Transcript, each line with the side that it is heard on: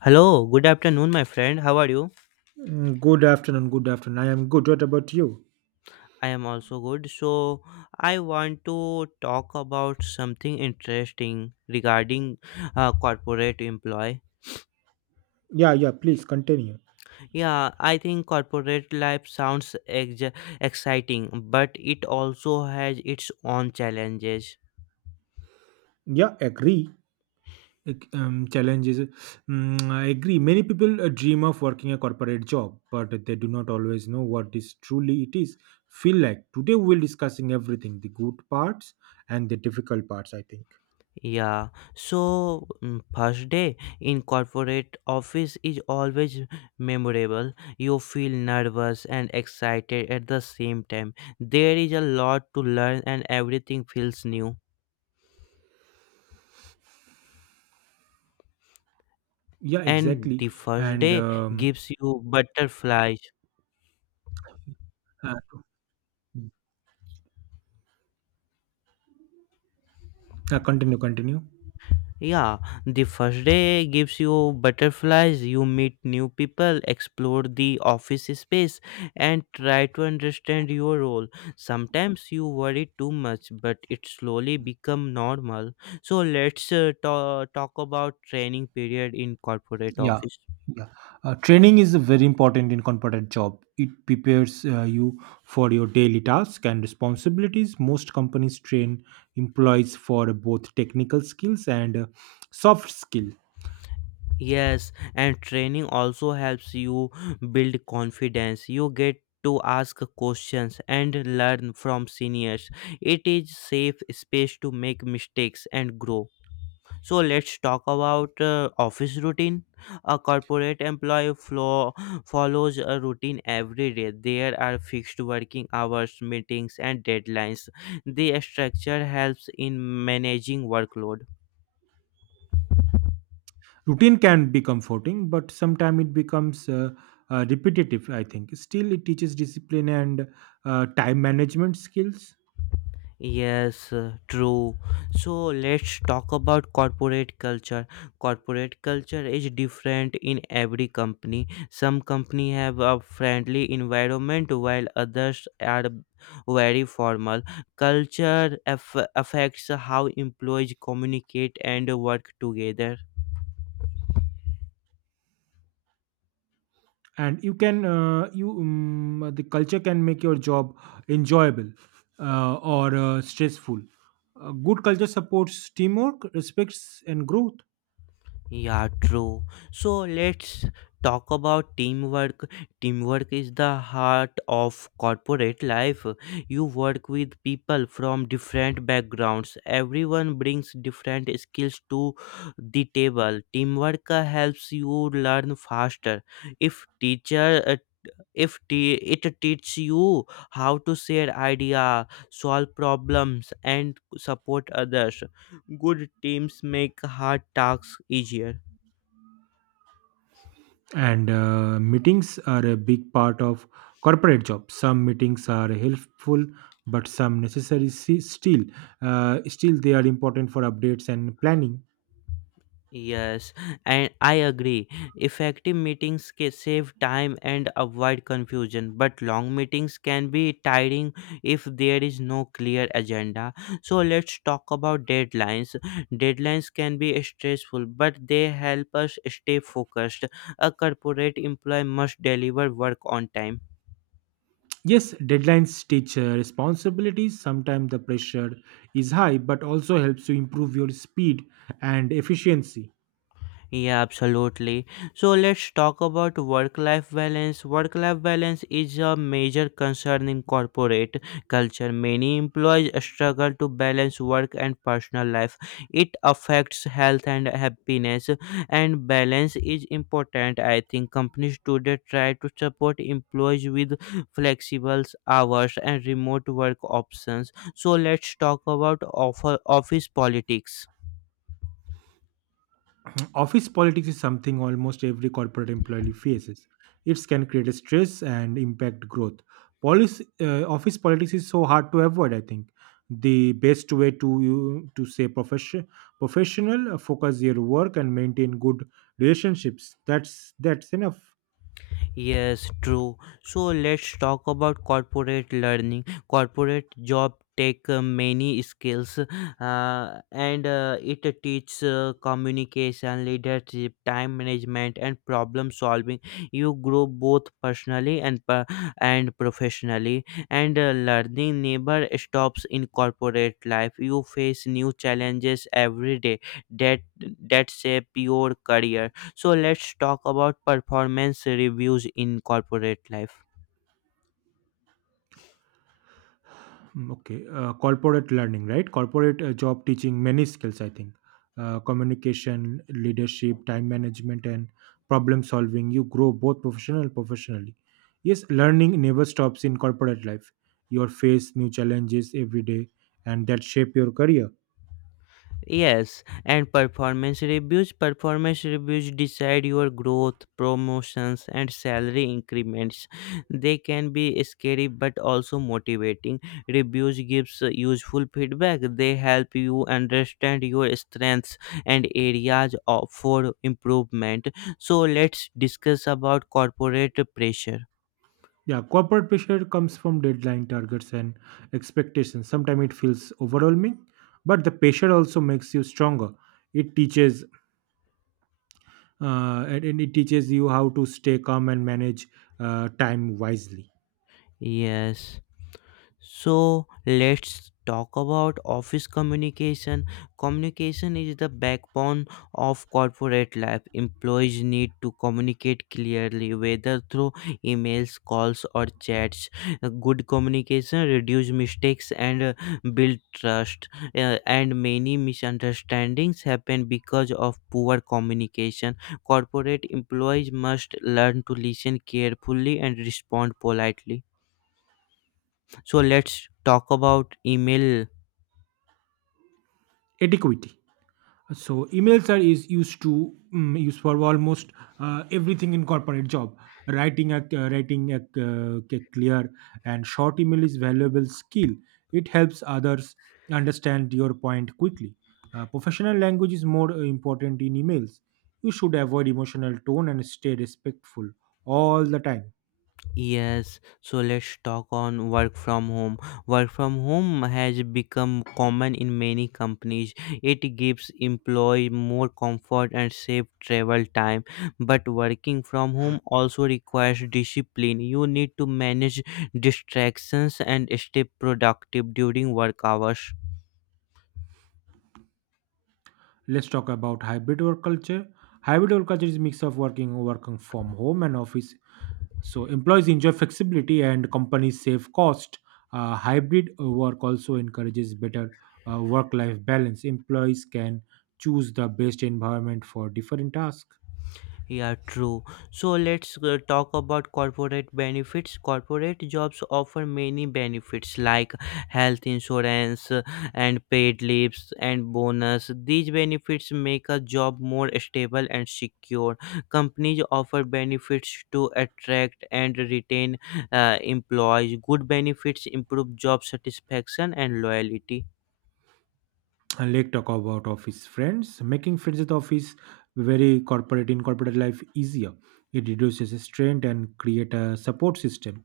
left: Hello, good afternoon, my friend. How are you?
right: Good afternoon. Good afternoon. I am good. What about you?
left: I am also good. I want to talk about something interesting regarding corporate employee.
right: Yeah, yeah. Please continue.
left: Yeah, I think corporate life sounds exciting, but it also has its own challenges.
right: Yeah, agree. Challenges. Mm, I agree. Many people dream of working a corporate job, but they do not always know what is truly it is. Feel like today we will discussing everything: the good parts and the difficult parts. I think.
left: Yeah, First day in corporate office is always memorable. You feel nervous and excited at the same time. There is a lot to learn and everything feels new.
right: Yeah,
left: And
right: exactly.
left: the first
right: And
left: day gives you butterflies.
right: uh, Continue. Continue.
left: Yeah, the first day gives you butterflies. You meet new people, explore the office space, and try to understand your role. Sometimes you worry too much, but it slowly become normal. So let's talk about training period in corporate
right: Yeah,
left: office.
right: yeah. Training is very important in corporate job. It prepares you for your daily tasks and responsibilities. Most companies train employees for both technical skills and soft skill.
left: Yes, and training also helps you build confidence. You get to ask questions and learn from seniors. It is safe space to make mistakes and grow. So let's talk about office routine. A corporate employee flow follows a routine every day. There are fixed working hours, meetings and deadlines. The structure helps in managing workload.
right: Routine can be comforting, but sometimes it becomes repetitive. I think. Still, it teaches discipline and time management skills.
left: Yes, true. So let's talk about corporate culture. Corporate culture is different in every company. Some company have a friendly environment while others are very formal. Culture affects how employees communicate and work together.
right: And you can you the culture can make your job enjoyable or stressful. A good culture supports teamwork, respects, and growth.
left: Yeah, true. So let's talk about teamwork. Teamwork is the heart of corporate life. You work with people from different backgrounds. Everyone brings different skills to the table. Teamwork helps you learn faster. If teacher if te- It teaches you how to share idea, solve problems and support others. Good teams make hard tasks easier.
right: And meetings are a big part of corporate jobs. Some meetings are helpful, but some necessary. Still, still they are important for updates and planning.
left: Yes, and I agree. Effective meetings can save time and avoid confusion, but long meetings can be tiring if there is no clear agenda. So let's talk about deadlines. Deadlines can be stressful, but they help us stay focused. A corporate employee must deliver work on time.
right: Yes, deadlines teach responsibilities. Sometimes the pressure is high, but also helps to improve your speed and efficiency.
left: Yeah, absolutely. So let's talk about work life balance. Work life balance is a major concern in corporate culture. Many employees struggle to balance work and personal life. It affects health and happiness, and balance is important. I think companies today try to support employees with flexible hours and remote work options. So let's talk about offer office politics.
right: Office politics is something almost every corporate employee faces. It can create a stress and impact growth. Office politics is so hard to avoid. I think the best way to you to say professional, focus your work and maintain good relationships. That's enough.
left: Yes, true. So let's talk about corporate learning. Corporate job take many skills and it teaches communication leadership time management and problem solving. You grow both and professionally, and learning never stops in corporate life. You face new challenges every day that that shape your career. So let's talk about performance reviews in corporate life.
right: Okay, corporate learning, right? Corporate job teaching many skills, I think. Communication, leadership, time management, and problem solving. You grow both professional and professionally. Yes, learning never stops in corporate life. You face new challenges every day, and that shape your career.
left: Yes, and performance reviews. Performance reviews decide your growth, promotions, and salary increments. They can be scary but also motivating. Reviews gives useful feedback. They help you understand your strengths and for improvement. So let's discuss about corporate pressure.
right: Yeah, corporate pressure comes from deadline targets and expectations. Sometimes it feels overwhelming, but the pressure also makes you stronger. It teaches and it teaches you how to stay calm and manage time wisely.
left: Yes. So let's talk about office communication. Communication is the backbone of corporate life. Employees need to communicate clearly, whether through emails, calls, or chats. Good communication reduces mistakes and build trust. And many misunderstandings happen because of poor communication. Corporate employees must learn to listen carefully and respond politely. So let's talk about email.
right: Adequacy. So emails are is used to used for almost everything in corporate job. Writing a, clear and short email is valuable skill. It helps others understand your point quickly. Professional language is more important in emails. You should avoid emotional tone and stay respectful all the time.
left: Yes, so let's talk on work from home. Work from home has become common in many companies. It gives employee more comfort and save travel time, but working from home also requires discipline. You need to manage distractions and stay productive during work hours.
right: Let's talk about hybrid work culture. Hybrid work culture is a mix of working from home and office. So employees enjoy flexibility and companies save cost. Hybrid work also encourages better work-life balance. Employees can choose the best environment for different tasks.
left: Yeah, true. So let's talk about corporate benefits. Corporate jobs offer many benefits like health insurance and paid leaves and bonus. These benefits make a job more stable and secure. Companies offer benefits to attract and retain employees. Good benefits improve job satisfaction and loyalty.
right: And us talk about office friends. Making friends at office very corporate, in corporate life easier. It reduces strain and create a support system,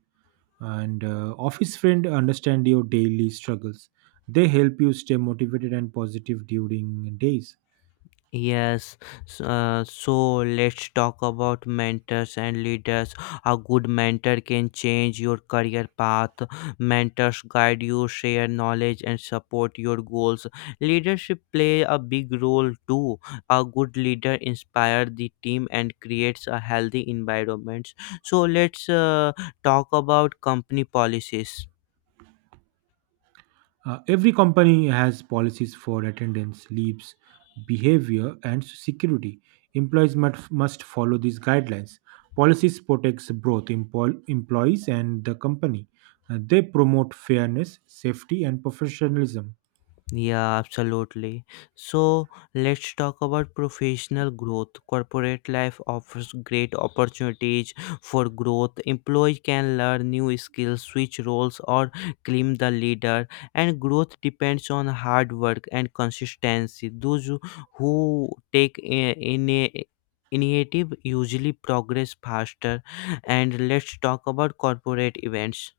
right: and office friend understand your daily struggles. They help you stay motivated and positive during days.
left: Yes, so let's talk about mentors and leaders. A good mentor can change your career path. Mentors guide you, share knowledge, and support your goals. Leadership play a big role too. A good leader inspires the team and creates a healthy environment. So let's talk about company policies.
right: Every company has policies for attendance, leaves, behavior, and security. Employees must follow these guidelines. Policies protects both employees and the company. They promote fairness, safety, and professionalism.
left: Yeah, absolutely. So let's talk about professional growth. Corporate life offers great opportunities for growth. Employees can learn new skills, switch roles, or claim the leader. And growth depends on hard work and consistency. Those who take a- in a Initiative usually progress faster. And let's talk about corporate events.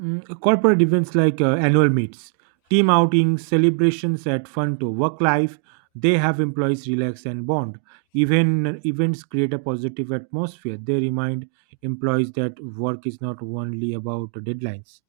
right: Mm, corporate events like annual meets, team outings, celebrations at fun to work life, they have employees relax and bond. Even events create a positive atmosphere. They remind employees that work is not only about deadlines.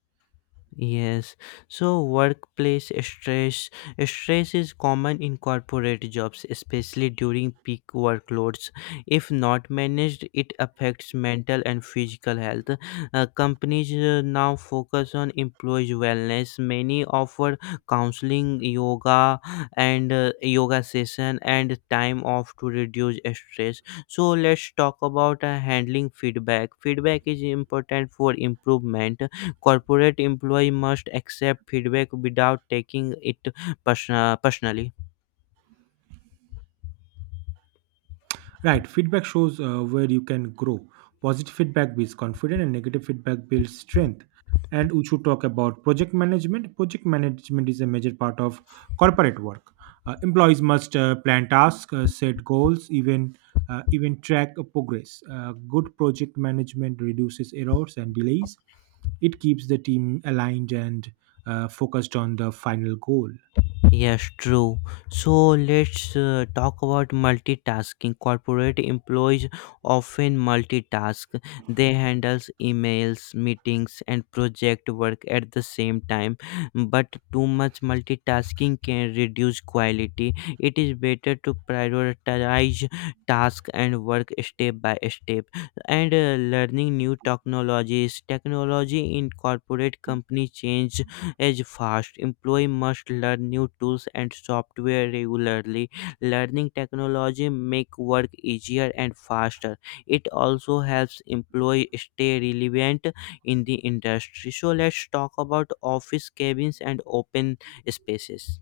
left: Yes, so workplace stress is common in corporate jobs, especially during peak workloads. If not managed, it affects mental and physical health. Companies now focus on employees' wellness. Many offer counseling, yoga session and time off to reduce stress. So let's talk about handling feedback. Feedback is important for improvement. Corporate employee must accept feedback without taking it personally.
right: Right, feedback shows where you can grow. Positive feedback builds confidence, and negative feedback builds strength. And we should talk about project management. Project management is a major part of corporate work. Employees must plan tasks, set goals, even track progress. Good project management reduces errors and delays. It keeps the team aligned and focused on the final goal.
left: Yes, true. So let's talk about multitasking. Corporate employees often multitask. They handles emails, meetings, and project work at the same time. But too much multitasking can reduce quality. It is better to prioritize task and work step by step. And learning new technologies. Technology in corporate company change is fast. Employee must learn new tools and software regularly. Learning technology make work easier and faster. It also helps employee stay relevant in the industry. So let's talk about office cabins and open spaces.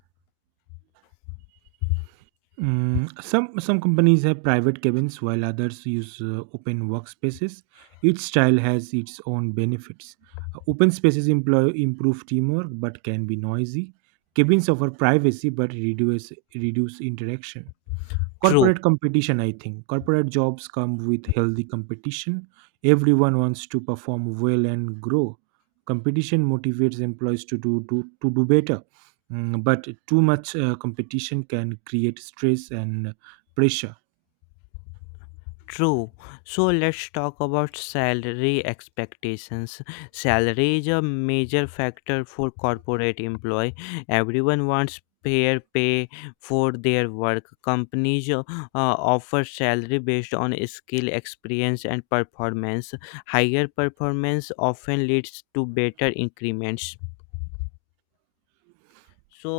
right: Mm, some companies have private cabins while others use open workspaces. Each style has its own benefits. Open spaces improve teamwork but can be noisy. Cabins offer privacy but reduce interaction.
left: True.
right: Corporate competition, I think corporate jobs come with healthy competition. Everyone wants to perform well and grow. Competition motivates employees to do better. Mm, but too much competition can create stress and pressure.
left: True. So let's talk about salary expectations. Salary is a major factor for corporate employee. Everyone wants fair pay for their work. Companies offer salary based on skill, experience, and performance. Higher performance often leads to better increments. So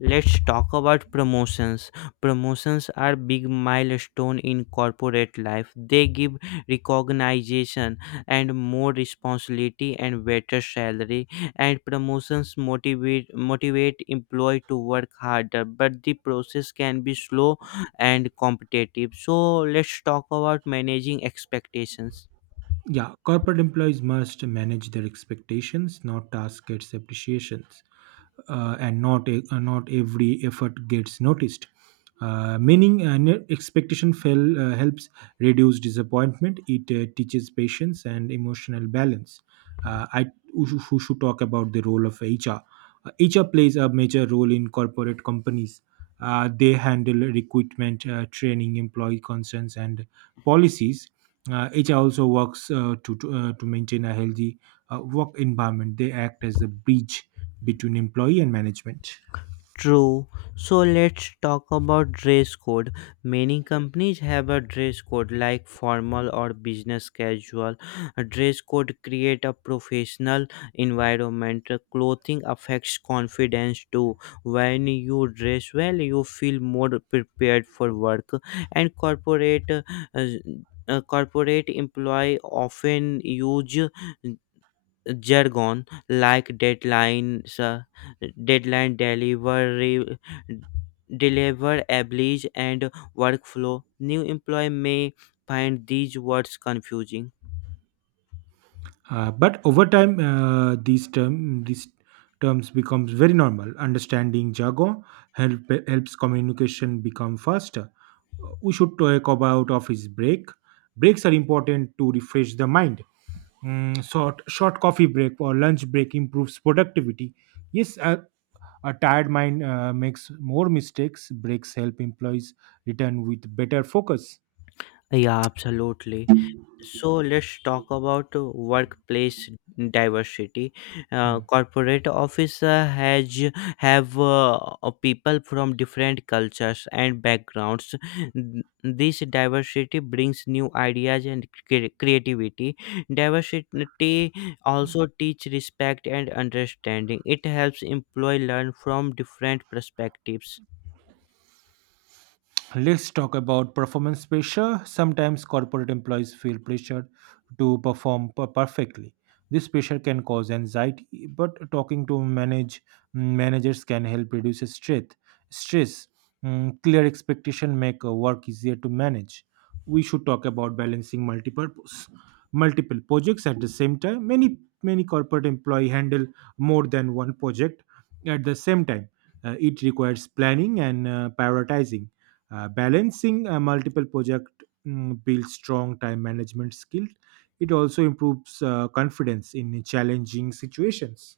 left: let's talk about promotions. Promotions are big milestone in corporate life. They give recognition and more responsibility and better salary. And promotions motivate employee to work harder, but the process can be slow and competitive. So let's talk about managing expectations.
right: Yeah, corporate employees must manage their expectations, not task gets appreciations, and not every effort gets noticed. Expectation fell helps reduce disappointment. It teaches patience and emotional balance. I we should talk about the role of HR. HR plays a major role in corporate companies. They handle recruitment, training, employee concerns, and policies. It also works to maintain a healthy work environment. They act as a bridge between employee and management.
left: True. So let's talk about dress code. Many companies have a dress code like formal or business casual. A dress code create a professional environment. Clothing affects confidence too. When you dress well, you feel more prepared for work. And corporate employee often use jargon like deadline delivery, deliver abilities, and workflow. New employee may find these words confusing.
right: But over time, these terms becomes very normal. Understanding jargon help, helps communication become faster. We should talk about office break. Breaks are important to refresh the mind. Mm, short coffee break or lunch break improves productivity. Yes, a tired mind makes more mistakes. Breaks help employees return with better focus.
left: Yeah, absolutely. So let's talk about workplace diversity.
right: Hmm.
left: Corporate office has have people from different cultures and backgrounds. N- This diversity brings new ideas and creativity. Diversity also teach respect and understanding. It helps employee learn from different perspectives.
right: Let's talk about performance pressure. Sometimes corporate employees feel pressured to perform perfectly. This pressure can cause anxiety, but talking to managers can help reduce stress. Stress, Mm, clear expectation make work easier to manage. We should talk about balancing multiple projects at the same time. Many corporate employee handle more than one project at the same time. It requires planning and prioritizing. Balancing multiple project mm, builds strong time management skills. It also improves confidence in challenging situations.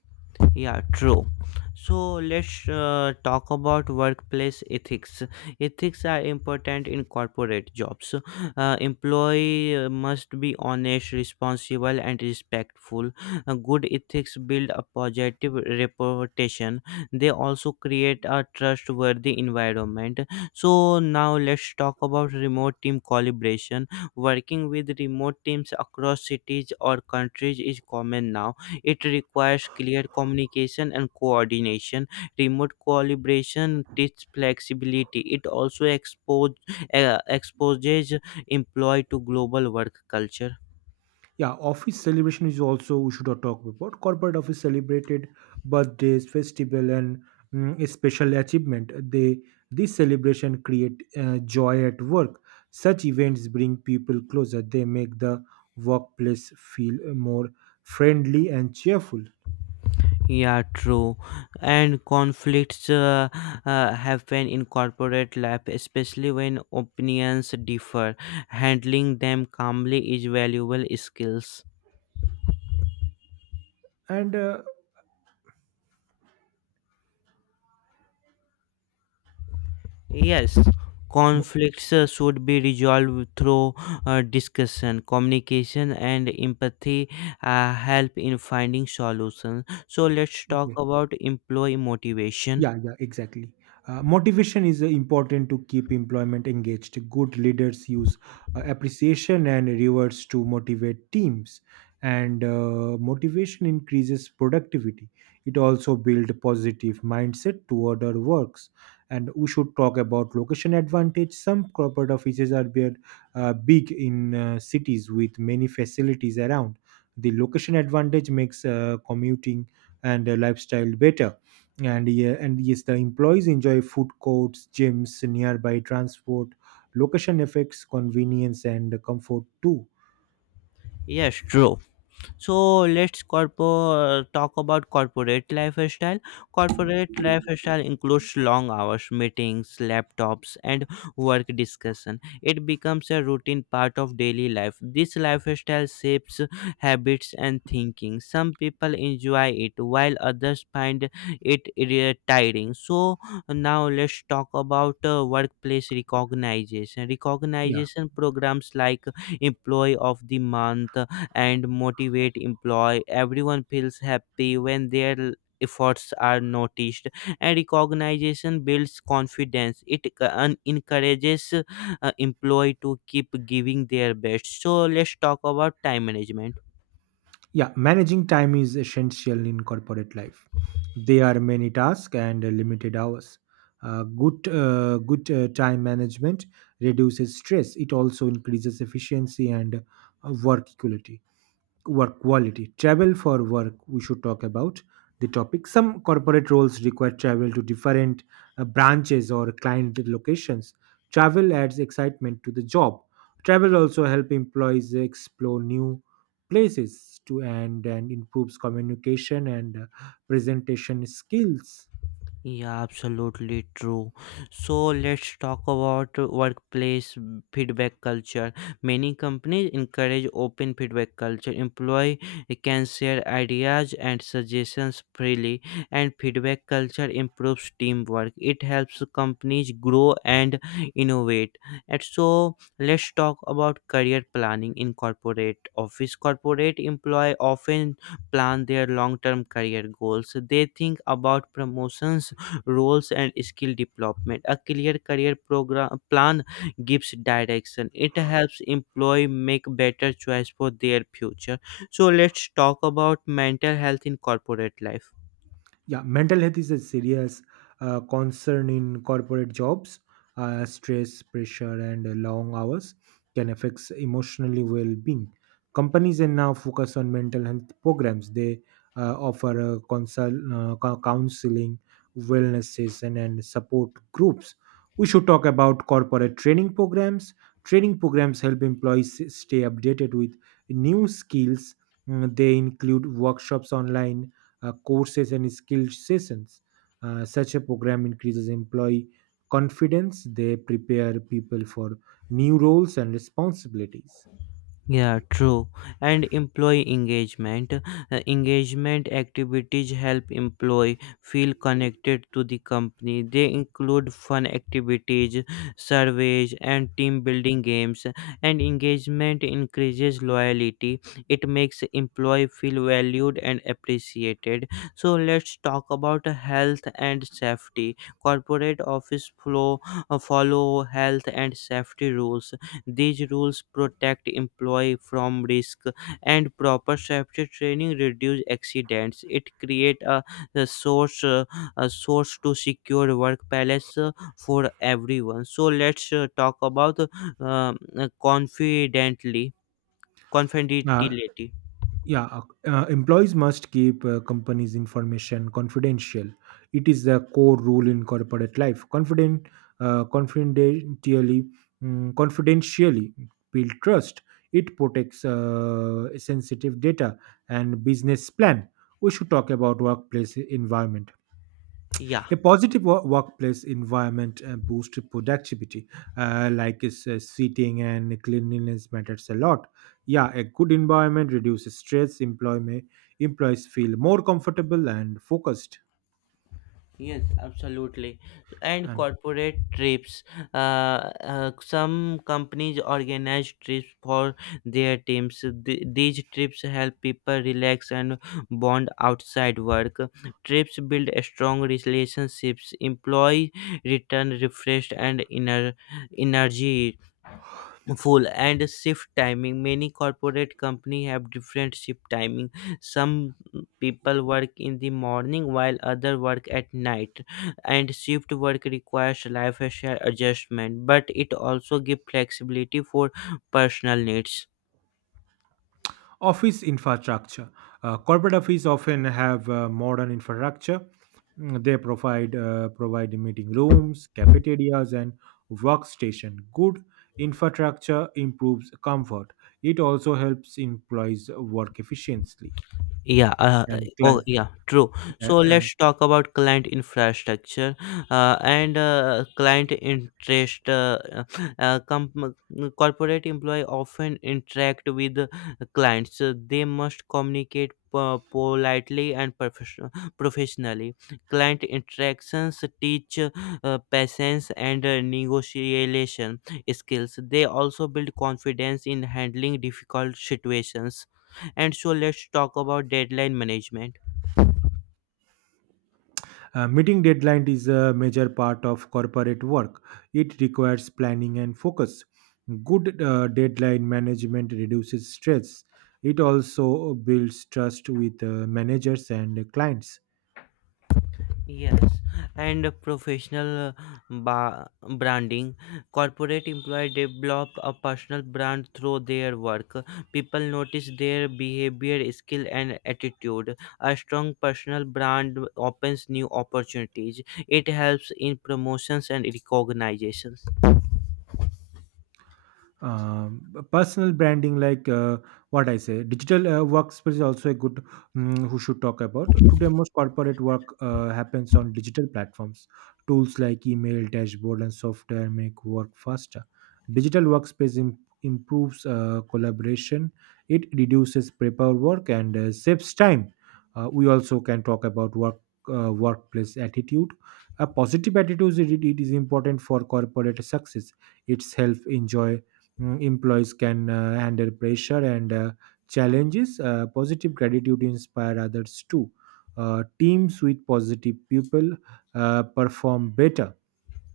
left: Yeah, true. So let's talk about workplace ethics. Ethics are important in corporate jobs. Employee must be honest, responsible, and respectful. Good ethics build a positive reputation. They also create a trustworthy environment. So now let's talk about remote team collaboration. Working with remote teams across cities or countries is common now. It requires clear communication and coordination. Remote collaboration teaches flexibility. It also exposes employee to global work culture.
right: Yeah, office celebration is also we should not talk about. Corporate office celebrated birthdays, festival, and mm, a special achievement. They this celebration create joy at work. Such events bring people closer. They make the workplace feel more friendly and cheerful.
left: Yeah, true. And conflicts happen in corporate life, especially when opinions differ. Handling them calmly is valuable skills.
right: And uh,
left: Yes,
right: mo-
left: conflicts should be resolved through discussion, communication, and empathy help in finding solutions. So let's talk
right: okay.
left: about employee motivation.
right: Yeah, yeah, exactly. Motivation is important to keep employment engaged. Good leaders use appreciation and rewards to motivate teams, and motivation increases productivity. It also builds positive mindset toward our works. And we should talk about location advantage. Some corporate offices are big, big in cities with many facilities around. The location advantage makes commuting and lifestyle better. And yes, the employees enjoy food courts, gyms, nearby transport. Location effects convenience and comfort too.
left: Yes, true. So let's talk about corporate lifestyle. Corporate lifestyle includes long hours, meetings, laptops, and work discussion. It becomes a routine part of daily life. This lifestyle shapes habits and thinking. Some people enjoy it while others find it tiring. So now let's talk about workplace recognition.
right: yeah
left: Recognition programs like employee of the month and motivate employee. Everyone feels happy when their efforts are noticed, and recognition builds confidence. It encourages employee to keep giving their best. So let's talk about time management.
right: yeah, managing time is essential in corporate life. There are many tasks and limited hours. Good time management reduces stress. It also increases efficiency and work equality, work quality. Travel for work, we should talk about the topic. Some corporate roles require travel to different branches or client locations. Travel adds excitement to the job. Travel also help employees explore new places to, and improves communication and presentation skills.
left: Yeah, absolutely true. So let's talk about workplace feedback culture. Many companies encourage open feedback culture. Employee can share ideas and suggestions freely, and feedback culture improves teamwork. It helps companies grow and innovate. And so let's talk about career planning in corporate office. Corporate employee often plan their long-term career goals. They think about promotions roles and skill development. A clear career program plan gives direction. It helps employee make better choice for their future. So let's talk about mental health in corporate life.
right: Yeah, mental health is a serious concern in corporate jobs. Stress, pressure, and long hours can affect emotionally well-being. Companies are now focus on mental health programs. They offer counseling, wellness session, and support groups. We should talk about corporate training programs. Training programs help employees stay updated with new skills. Mm, they include workshops, online courses, and skill sessions. Such a program increases employee confidence. They prepare people for new roles and responsibilities.
left: Yeah, true. And employee engagement. Engagement activities help employee feel connected to the company. They include fun activities, surveys, and team building games. And engagement increases loyalty. It makes employee feel valued and appreciated. So let's talk about health and safety. Corporate office flow follow health and safety rules. These rules protect employee from risk, and proper safety training reduce accidents. It create a source uh, a source to secure work balance for everyone. So let's talk about confidently
right: Uh,
left: confidentiality.
right: yeah, uh, Employees must keep companies' information confidential. It is the core rule in corporate life. Uh, confidentially, Confidentially build trust. It protects sensitive data and business plan. We should talk about workplace environment.
left: Yeah.
right: A positive workplace environment boosts productivity, seating and cleanliness matters a lot. Yeah, a good environment reduces stress. Employees feel more comfortable and focused.
left: Yes, absolutely. So, and
right: And
left: corporate trips. Some companies organize trips for their teams. These trips help people relax and bond outside work. Trips build strong relationships. Employees return refreshed and inner energy full. And shift timing, many corporate company have different shift timing. Some people work in the morning while other work at night, and shift work requires lifestyle adjustment, but it also gives flexibility for personal needs.
right: office infrastructure. Corporate offices often have modern infrastructure. Mm, they provide meeting rooms, cafeterias, and workstation. Good infrastructure improves comfort. It also helps employees work efficiently.
left: Yeah,
right: And
left: oh,
right: client
left: yeah, true. So
right: and
left: let's talk about client infrastructure and client interest. Uh, com- Corporate employee often interact with clients. So they must communicate politely and professionally. Client interactions teach patience and negotiation skills. They also build confidence in handling difficult situations. And so let's talk about deadline management.
right: Meeting deadline is a major part of corporate work. It requires planning and focus. Good deadline management reduces stress. It also builds trust with managers and clients.
left: Yes, and a professional ba- branding. Corporate employees develop a personal brand through their work. People notice their behavior skill and attitude. A strong personal brand opens new opportunities. It helps in promotions and recognitions.
right: um, Personal branding, like what I say, digital workspace is also a good mm who should talk about. Today most corporate work happens on digital platforms. Tools like email, dashboard, and software make work faster. Digital workspace improves collaboration. It reduces paper work and saves time. We also can talk about workplace attitude. A positive attitude it is important for corporate success. It's help enjoy. Mm, employees can handle pressure and challenges. Positive gratitude inspire others too. Teams with positive people perform better.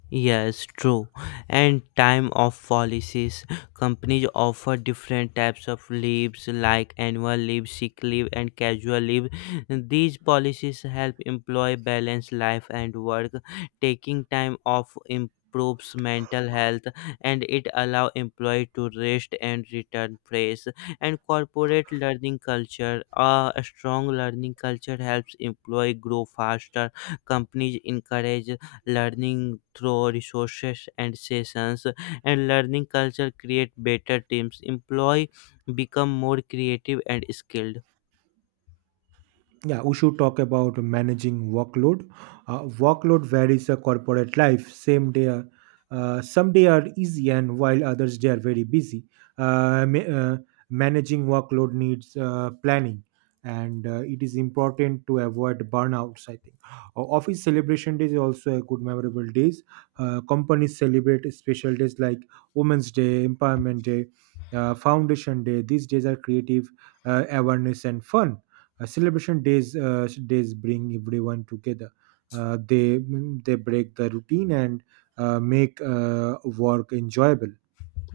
left: Yes, true. And time off policies. Companies offer different types of leaves like annual leave, sick leave, and casual leave. These policies help employee balance life and work. Taking time off improves mental health, and it allows employee to rest and return fresh. And corporate learning culture. A strong learning culture helps employee grow faster. Companies encourage learning through resources and sessions, and learning culture create better teams. Employee become more creative and skilled.
right: Yeah, we should talk about managing workload. Workload varies a corporate life. Some day are easy, and while others they are very busy. Uh, ma- uh, Managing workload needs planning, and it is important to avoid burnouts. I think office celebration days is also a good memorable days. Companies celebrate special days like Women's Day, Empowerment Day, Foundation Day. These days are creative, awareness, and fun. Celebration days bring everyone together. Uh, they they break the routine and make work enjoyable.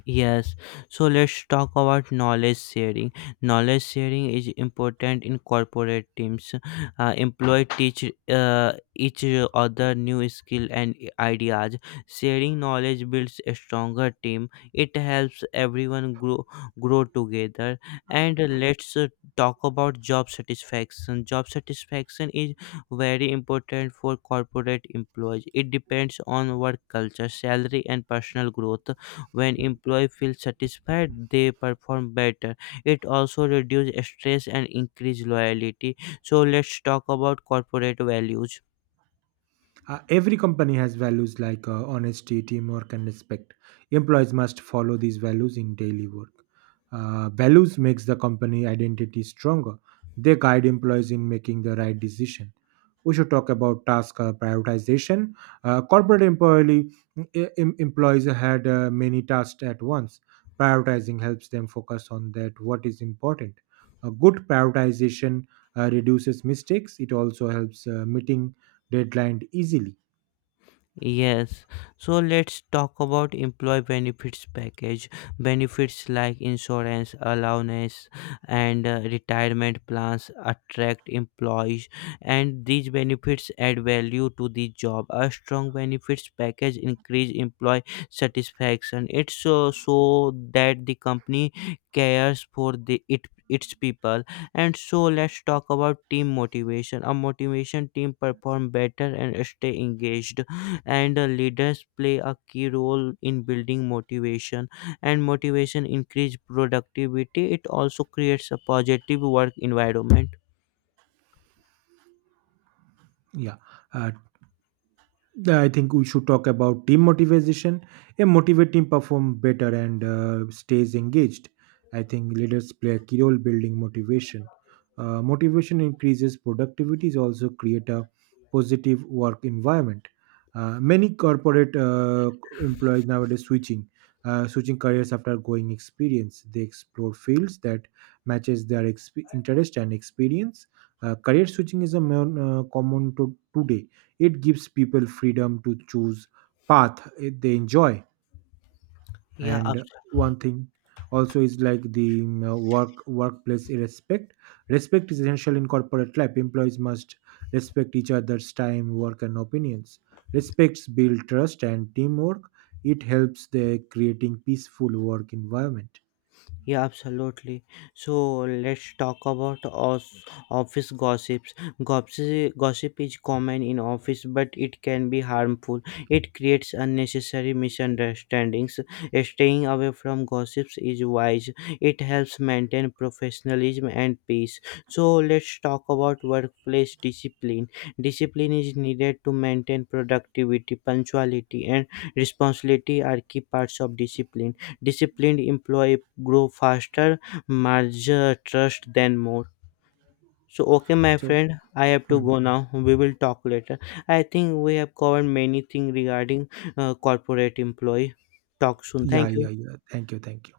left: Yes, so let's talk about knowledge sharing. Knowledge sharing is important in corporate teams. Employee teach each other new skill and ideas. Sharing knowledge builds a stronger team. It helps everyone grow together. And let's talk about job satisfaction. Job satisfaction is very important for corporate employees. It depends on work culture, salary, and personal growth. When employees feel satisfied, they perform better. It also reduces stress and increase loyalty. So let's talk about corporate values.
right: Every company has values like honesty, teamwork, and respect. Employees must follow these values in daily work. Values makes the company identity stronger. They guide employees in making the right decision. We should talk about task prioritization. Corporate employee e, em- Employees had many tasks at once. Prioritizing helps them focus on that what is important. A good prioritization reduces mistakes. It also helps meeting deadline easily.
left: Yes, so let's talk about employee benefits package. Benefits like insurance, allowance, and retirement plans attract employees, and these benefits add value to the job. A strong benefits package increase employee satisfaction. It's so, so that the company cares for the it its people. And so let's talk about team motivation. A motivation team perform better and stay engaged, and leaders play a key role in building motivation, and motivation increase productivity. It also creates a positive work environment.
right: yeah uh, Yeah, I think we should talk about team motivation. A motivated team perform better and stays engaged. I think leaders play a key role building motivation. Motivation increases productivity. Is also create a positive work environment. Many corporate employees nowadays switching careers after going experience. They explore fields that matches their interest and experience. Career switching is a common to today. It gives people freedom to choose path eh, they enjoy.
left: Yeah.
right: And one thing also is like the workplace respect. Respect is essential in corporate life. Employees must respect each other's time, work, and opinions. Respects build trust and teamwork. It helps the creating peaceful work environment.
left: Yeah, absolutely. So let's talk about office gossips. Gossip is common in office, but it can be harmful. It creates unnecessary misunderstandings. Staying away from gossips is wise. It helps maintain professionalism and peace. So let's talk about workplace discipline. Discipline is needed to maintain productivity, punctuality, and responsibility are key parts of discipline. Disciplined employee grow faster, merge trust then more. So okay, my
right: So,
left: friend, I have to
right: hmm,
left: go now. We will talk later. I think we have covered many things regarding corporate employee. Talk soon,
right: yeah,
left: thank
right: yeah,
left: you.
right: yeah. Thank you, thank you.